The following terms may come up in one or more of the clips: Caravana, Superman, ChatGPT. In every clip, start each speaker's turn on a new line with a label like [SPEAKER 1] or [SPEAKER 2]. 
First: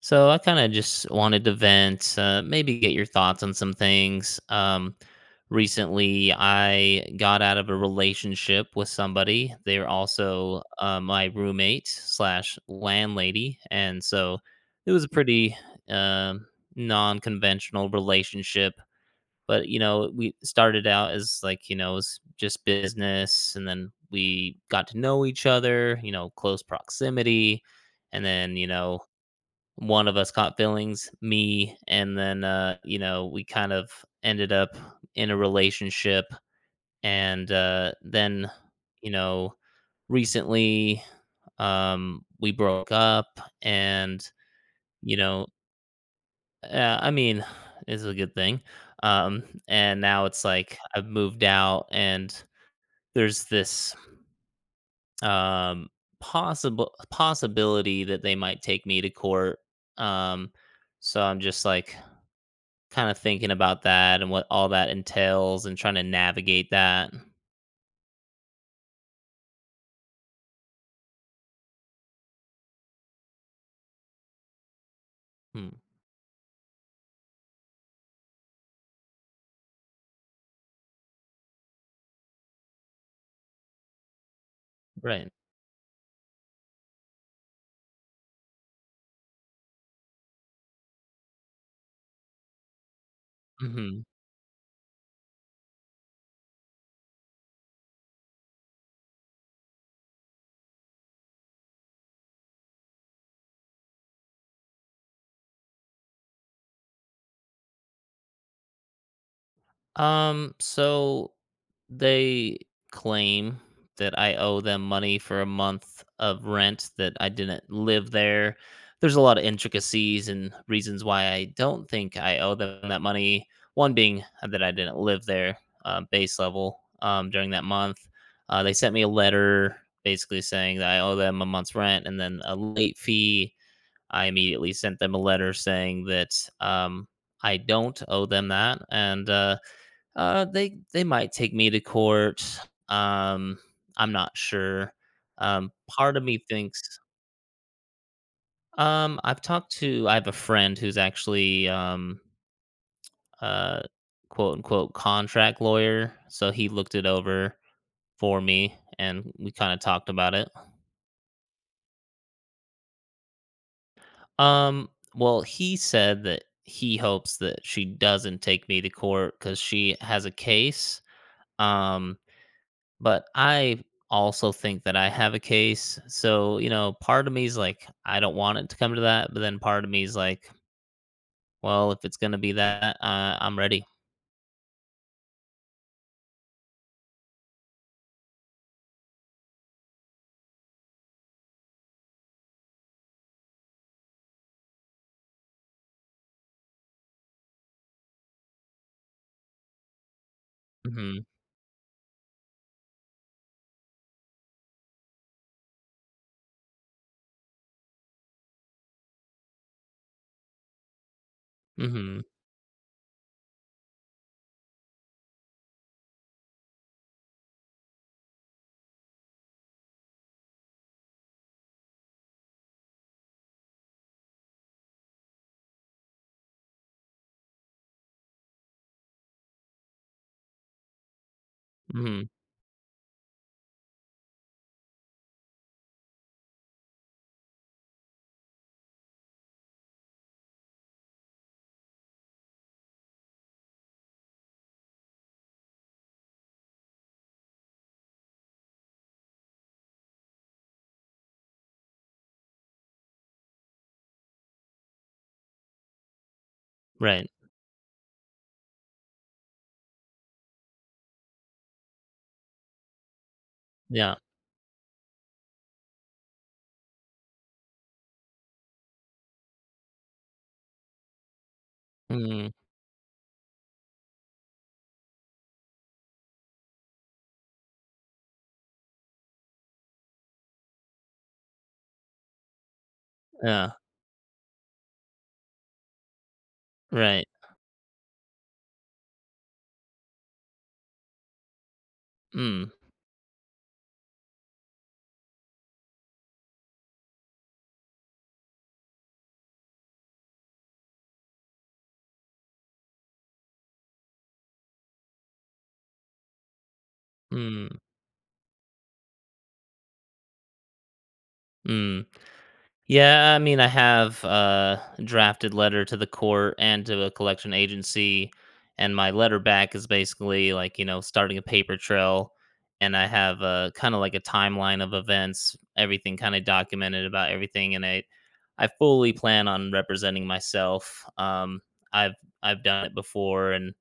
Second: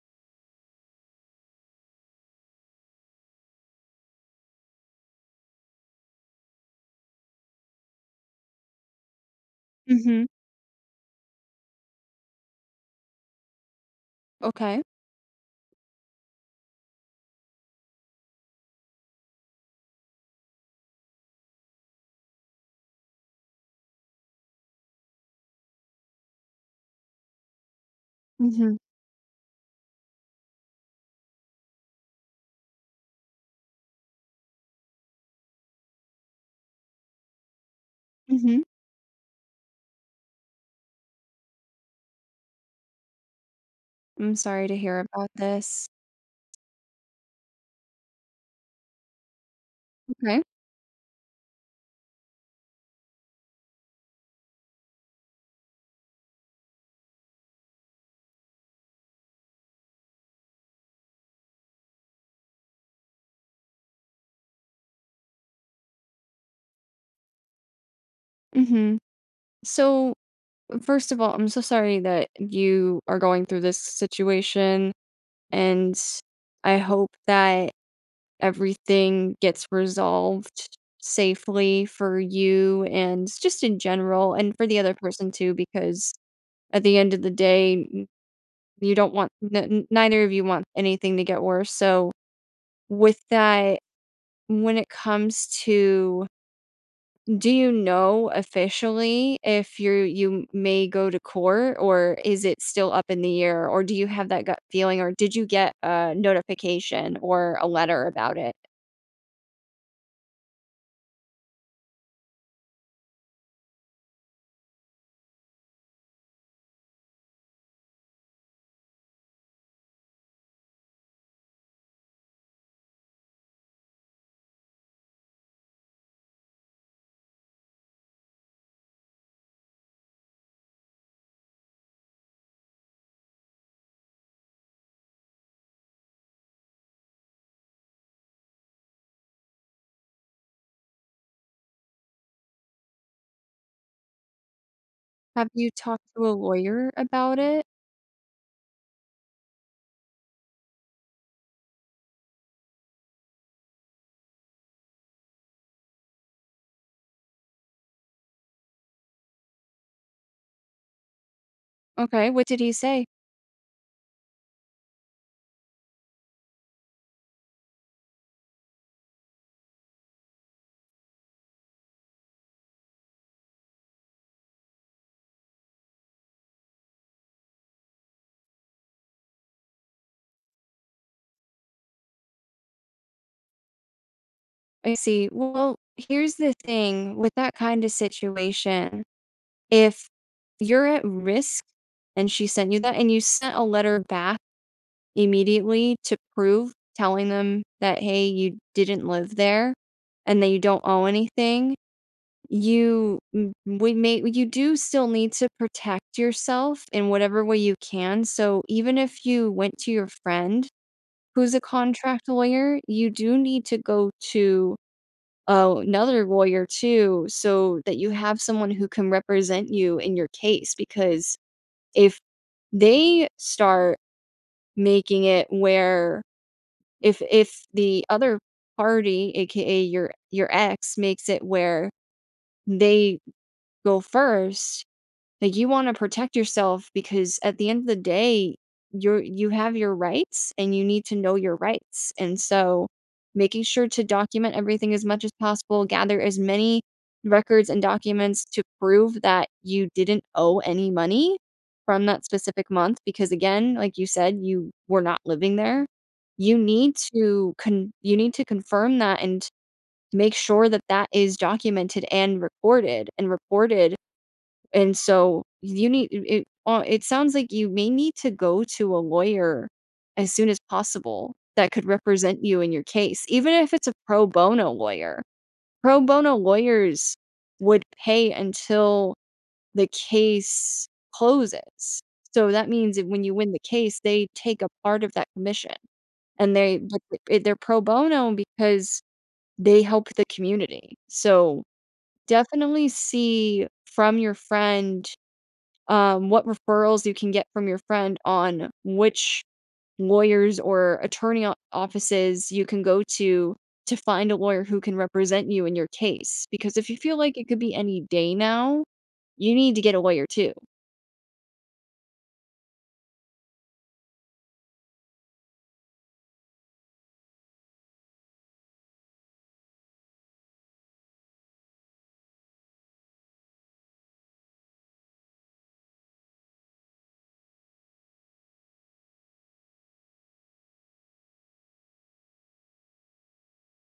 [SPEAKER 1] So I kind of just wanted to vent, maybe get your thoughts on some things. Recently, I got out of a relationship with somebody. They are
[SPEAKER 2] Mhm.
[SPEAKER 1] also my roommate slash landlady, and so
[SPEAKER 2] Okay.
[SPEAKER 1] it was a pretty uh, non-conventional relationship. But you know, we started out as like you know, it was just business, and then we got to know each other. You know, close proximity, and then you
[SPEAKER 2] Mhm.
[SPEAKER 1] know one of us caught feelings, me, and then you know, we kind of ended up in a relationship and then,
[SPEAKER 2] Mhm.
[SPEAKER 1] you know, recently we broke up and
[SPEAKER 2] I'm sorry to hear
[SPEAKER 1] you
[SPEAKER 2] about
[SPEAKER 1] know,
[SPEAKER 2] this.
[SPEAKER 1] I mean, it's a good thing. And now
[SPEAKER 2] Okay.
[SPEAKER 1] it's like I've moved out and there's this um possible possibility that they might take me to court. Um so I'm just like kinda thinking about that and what all that entails and trying to navigate that.
[SPEAKER 2] Mhm. So, first of all, I'm so sorry that you are going through this situation,
[SPEAKER 1] Hmm,
[SPEAKER 2] and I hope that everything gets resolved safely for you and just in general and for the other
[SPEAKER 1] right.
[SPEAKER 2] person too, because at the end of the day you don't want neither of you want anything to get worse. So, with that,
[SPEAKER 1] Mhm.
[SPEAKER 2] when it comes to, do you know officially if you may go to court, or is it still up in the air, or do you have that gut feeling, or did you get a notification or a letter about it?
[SPEAKER 1] So they claim that I owe them money for a month of rent that I didn't live there. There's a lot of intricacies and reasons why I don't think I owe them that money. One being that I didn't live there, base level, during that month. They sent me a letter basically saying that I owe them a month's rent and then a late fee. I immediately sent them a letter saying that um, I don't owe them that, and they might take me to court. Um, I'm not sure.
[SPEAKER 2] Have you
[SPEAKER 1] Um,
[SPEAKER 2] talked
[SPEAKER 1] part of
[SPEAKER 2] to a
[SPEAKER 1] me thinks
[SPEAKER 2] lawyer about it?
[SPEAKER 1] I've talked to I have a friend who's actually uh, quote unquote contract lawyer, so he looked it over for me, and we kind of talked about it.
[SPEAKER 2] Okay, what did he say?
[SPEAKER 1] Um, well, he said that he hopes that she doesn't take me to court because she has a case. Um, but I also think that I have a case. So, you know, part of me is like, I don't want it to come to that. But then part of me is like, well, if it's going to be that, I'm ready.
[SPEAKER 2] I see. Well, here's the thing with that kind of situation. If you're at risk and she sent you that and you sent a letter back immediately to prove telling them that, "Hey, you didn't live there and that you don't
[SPEAKER 1] Mm
[SPEAKER 2] owe
[SPEAKER 1] hmm.
[SPEAKER 2] anything," you m we may you do still need to protect yourself in whatever way you can, so even if you went to your friend who's a
[SPEAKER 1] Mm hmm.
[SPEAKER 2] contract lawyer, you do need to go to a another lawyer too, so that you have someone who can represent you in your case because if they start making it where if the other party, AKA your ex, makes it where
[SPEAKER 1] Mm hmm.
[SPEAKER 2] they go first, like, you wanna protect yourself because at the end of the day, you have your rights, and you need to know your rights, and so, making sure to document everything as much as possible, gather as many records and documents to prove that you didn't owe any money from that specific month because, again, like you said, you were not living there.
[SPEAKER 1] Right.
[SPEAKER 2] You need to confirm that and make sure that that is documented and recorded and reported,
[SPEAKER 1] Yeah.
[SPEAKER 2] and so you need it sounds like you may need to go to a lawyer as soon as possible that could represent
[SPEAKER 1] Mm,
[SPEAKER 2] you in your case, even if it's a pro bono lawyer. Pro bono lawyers would pay until the case closes. So that means that when you win the
[SPEAKER 1] yeah.
[SPEAKER 2] case, they take a part of that commission, and they but
[SPEAKER 1] Right.
[SPEAKER 2] it, they're pro bono because they help the community. So
[SPEAKER 1] Mm,
[SPEAKER 2] definitely see from your friend what referrals you can get from your friend on which lawyers or attorney offices you can go to find a lawyer who can represent you in your case. Because if you feel like it could
[SPEAKER 1] mm,
[SPEAKER 2] be any day now, you need to get a lawyer too.
[SPEAKER 1] mm. Yeah, I mean, I have a drafted letter to the court and to a collection agency, and my letter back is basically like, you know, starting a paper trail. And I have a kind of like a timeline of events, everything kind of documented about everything. I fully plan on representing myself. I've I've done it before and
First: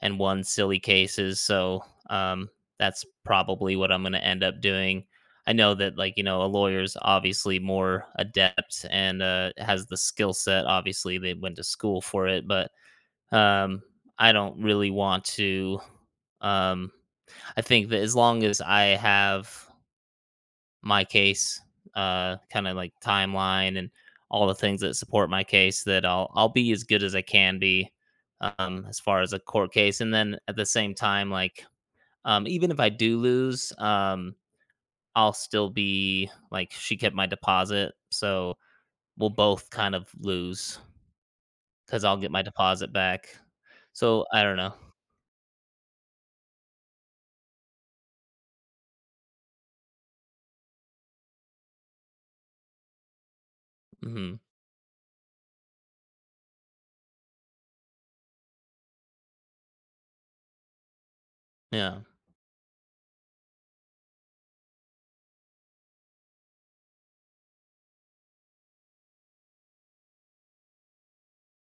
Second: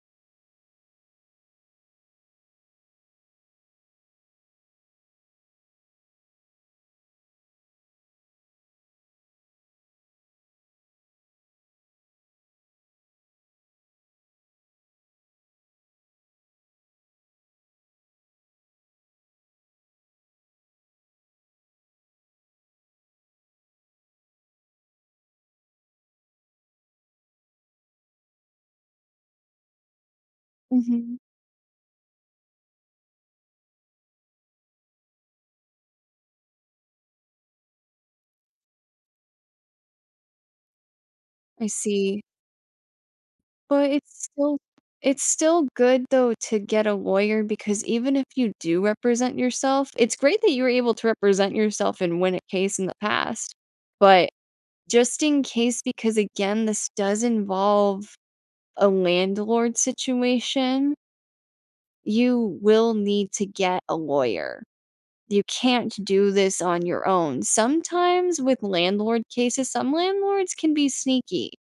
[SPEAKER 1] won silly cases, so um, that's probably what I'm going to end up doing. I know that like you know a lawyer's obviously more adept and has the skill set. Obviously, they went to school for it, but um, I don't really want to. Um, I think that as long as I have my case, kind of like timeline and all the things that support my case, that I'll be as good as I can be as far as a court case. And then at the same
[SPEAKER 2] Hmm.
[SPEAKER 1] time, like even if I do lose, I'll still be like, she kept my deposit, so we'll both kind of lose
[SPEAKER 2] I
[SPEAKER 1] because I'll
[SPEAKER 2] see.
[SPEAKER 1] get my deposit back.
[SPEAKER 2] But
[SPEAKER 1] So I don't know.
[SPEAKER 2] it's still good though to get a lawyer, because even if you do represent yourself, it's great that you were able to represent yourself and win a case in the past. But
[SPEAKER 1] Hmm.
[SPEAKER 2] just in case, because again, this does involve a landlord situation,
[SPEAKER 1] Yeah.
[SPEAKER 2] you will need to get a lawyer. You can't do this on your own. Sometimes with landlord cases, some landlords can be sneaky.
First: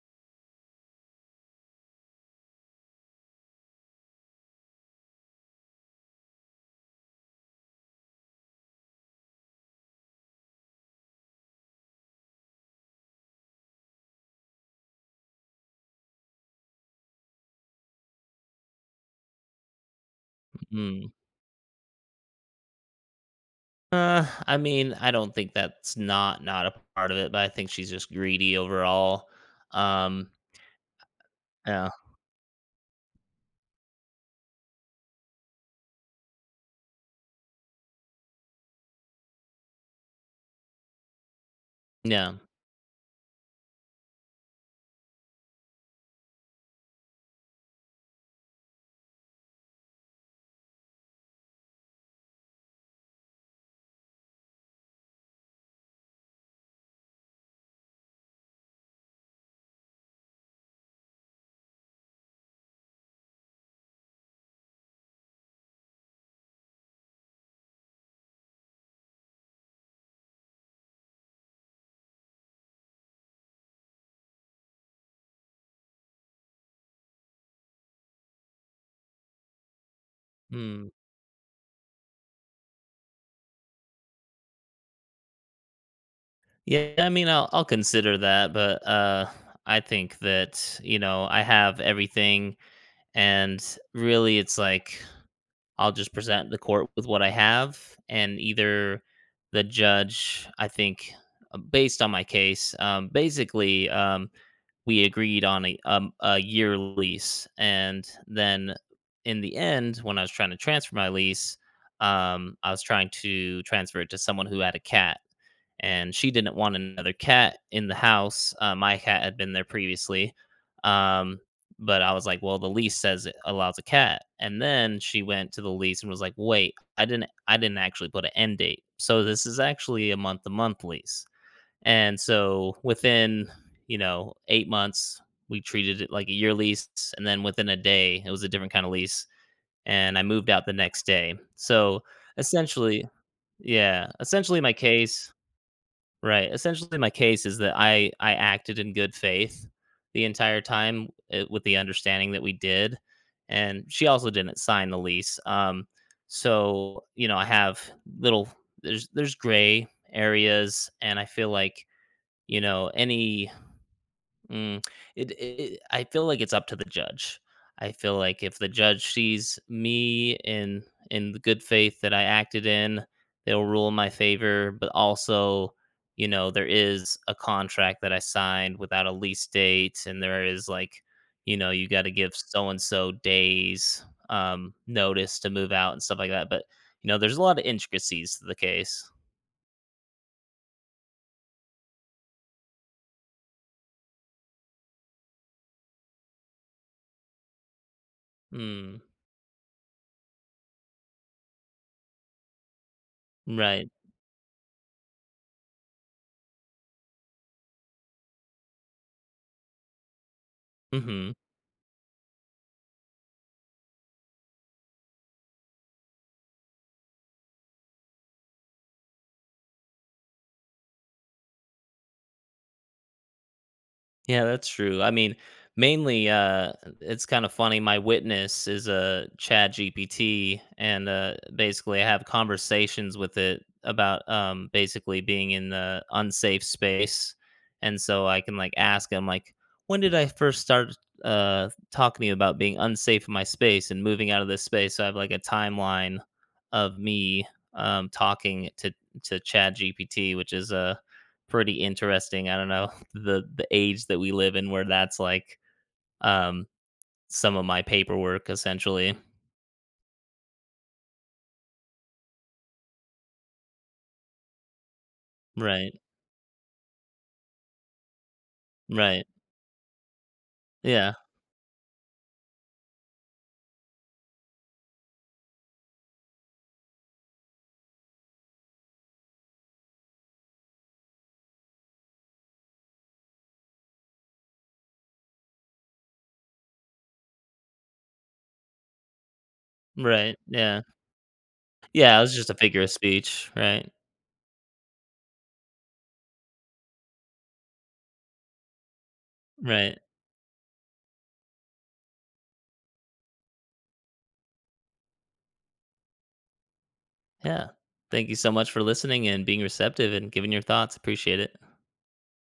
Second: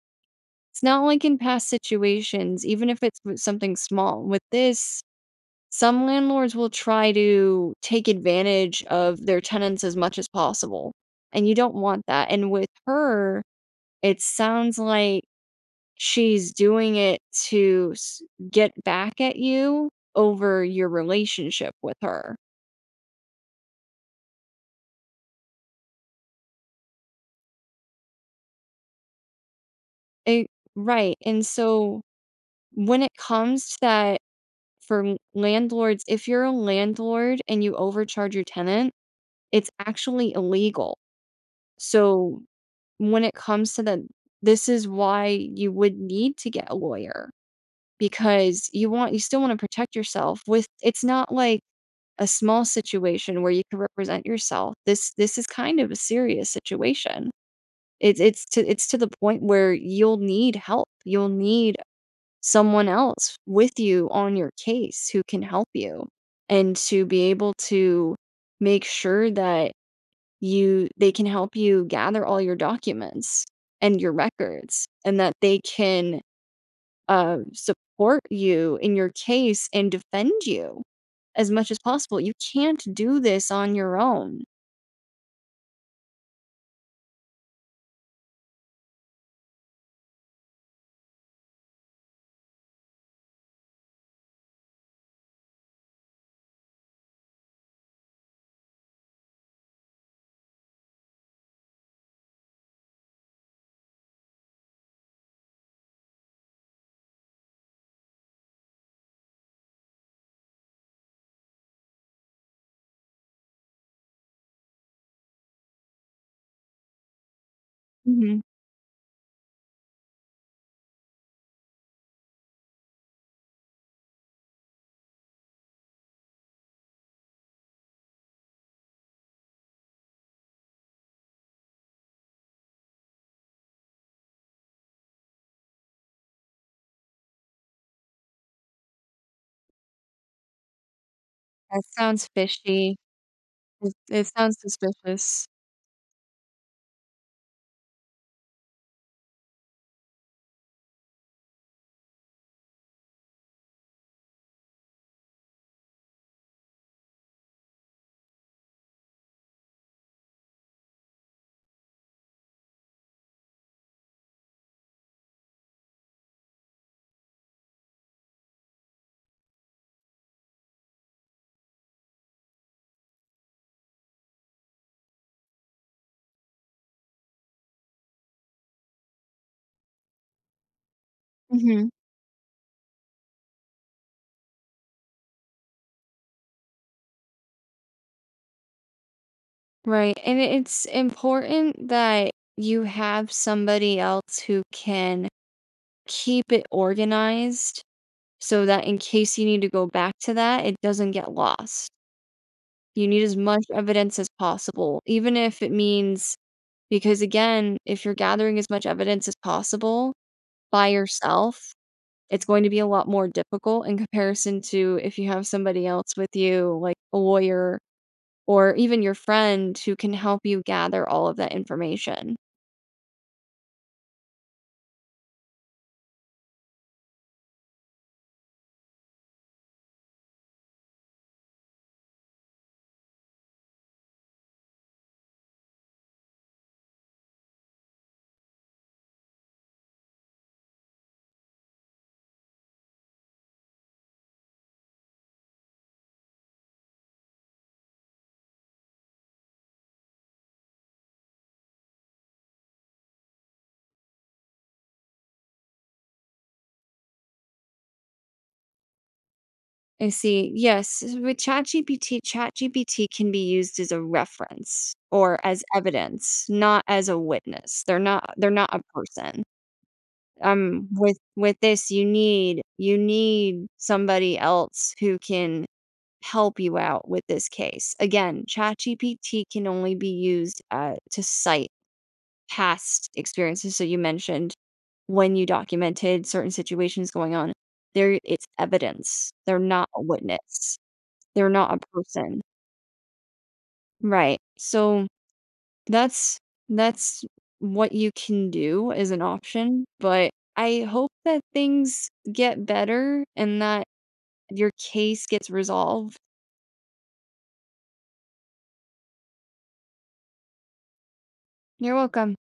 [SPEAKER 2] It's not like in past situations, even if it's with something small. With this, some landlords will try to take advantage of their tenants as much as possible, and you don't want that. And with her, it sounds like she's doing it to s get back at you over your
[SPEAKER 1] Mm.
[SPEAKER 2] relationship with her.
[SPEAKER 1] I mean, I don't think that's not not a part of it, but I think she's just greedy overall. Um,
[SPEAKER 2] It Right, and
[SPEAKER 1] yeah,
[SPEAKER 2] so when it comes to that for l landlords, if you're a landlord and you overcharge your tenant, it's actually illegal.
[SPEAKER 1] yeah,
[SPEAKER 2] So when it comes to that, this is why you would need to get a lawyer, because you still wanna protect yourself with, it's not like a small situation where you can represent yourself. This is kind of a serious situation. It's to the point where you'll need help. You'll need someone else with you on your case who can help you and to be able to make sure that you they can help you gather all your documents and your records and that they can support you in your case and defend you
[SPEAKER 1] mm,
[SPEAKER 2] as much as possible. You can't do this on your own.
[SPEAKER 1] yeah. I mean, I'll consider that, but I think that you know I have everything, and really, it's like I'll just present the court with what I have, and either the judge, I think, based on my case, basically, we agreed on a year lease, and then in the end, when I was trying to transfer my lease, I was trying to transfer it to someone who had a cat, and she didn't want another cat in the
[SPEAKER 2] Mhm.
[SPEAKER 1] house. My cat had been there previously, um, but I was like, "Well, the lease says it allows a cat." And then she went to the lease and was like, "Wait, I didn't actually put an end date. So this is actually a month-to-month lease." And so within, you know, 8 months, we treated it like a year lease, and then within a day, it was a different kind of lease, and I moved out the next day.
[SPEAKER 2] That
[SPEAKER 1] So
[SPEAKER 2] sounds fishy.
[SPEAKER 1] essentially yeah,
[SPEAKER 2] It sounds
[SPEAKER 1] essentially my case
[SPEAKER 2] suspicious.
[SPEAKER 1] right. Essentially, my case is that I acted in good faith the entire time eh, with the understanding that we did, and she also didn't sign the lease. So you know, I have little there's gray areas, and I feel like you know any mm, it I feel like it's up to the judge. I feel like if the judge sees me in the good faith that I acted in, they'll rule in my favor, but also, you know, there is a contract that I signed without a lease date and there is like, you know,
[SPEAKER 2] Hmm.
[SPEAKER 1] you got to give so and so days notice to move out and stuff like that, but you know, there's a lot of intricacies to the case.
[SPEAKER 2] Right. And it's important that you have somebody else who can keep it organized, so that in
[SPEAKER 1] Mm,
[SPEAKER 2] case you need to go back to that, it doesn't get lost. You need as much
[SPEAKER 1] right.
[SPEAKER 2] evidence as possible, even if it means, because again, if you're gathering as much evidence as possible by
[SPEAKER 1] Mhm.
[SPEAKER 2] yourself, it's going to be a lot more difficult in comparison to if you have somebody else with you, like a lawyer or even your friend who can help you gather all of that information.
[SPEAKER 1] Yeah, that's true. I mean, mainly, it's kind of funny. My witness is a Chat GPT, and basically, I have conversations with it about basically being in the unsafe space, and so I can like ask him like, when did I first start talking to you about being unsafe in my space and moving out of this space? So I have like a timeline of me talking to Chat GPT, which is a pretty interesting. I don't know the age that we live in where that's like um some of my paperwork essentially.
[SPEAKER 2] And see, yes, with ChatGPT, ChatGPT can be used as a reference or as
[SPEAKER 1] Right.
[SPEAKER 2] evidence, not as a witness. They're not a
[SPEAKER 1] Right.
[SPEAKER 2] person.
[SPEAKER 1] Yeah.
[SPEAKER 2] With this you need somebody else who can help you out with this case. Again, ChatGPT can only be used to cite past experiences. So you mentioned when you documented certain situations going on, there it's evidence. They're not a
[SPEAKER 1] Right.
[SPEAKER 2] witness.
[SPEAKER 1] Yeah.
[SPEAKER 2] They're not a
[SPEAKER 1] Yeah, it was
[SPEAKER 2] person.
[SPEAKER 1] just a figure of speech. Right.
[SPEAKER 2] Right. So that's that's what you can do as an option,
[SPEAKER 1] Right.
[SPEAKER 2] but I hope that things get better and that your case gets resolved.
[SPEAKER 1] Yeah. Thank you so much for listening and being receptive and giving your thoughts. Appreciate it.
[SPEAKER 2] You're welcome.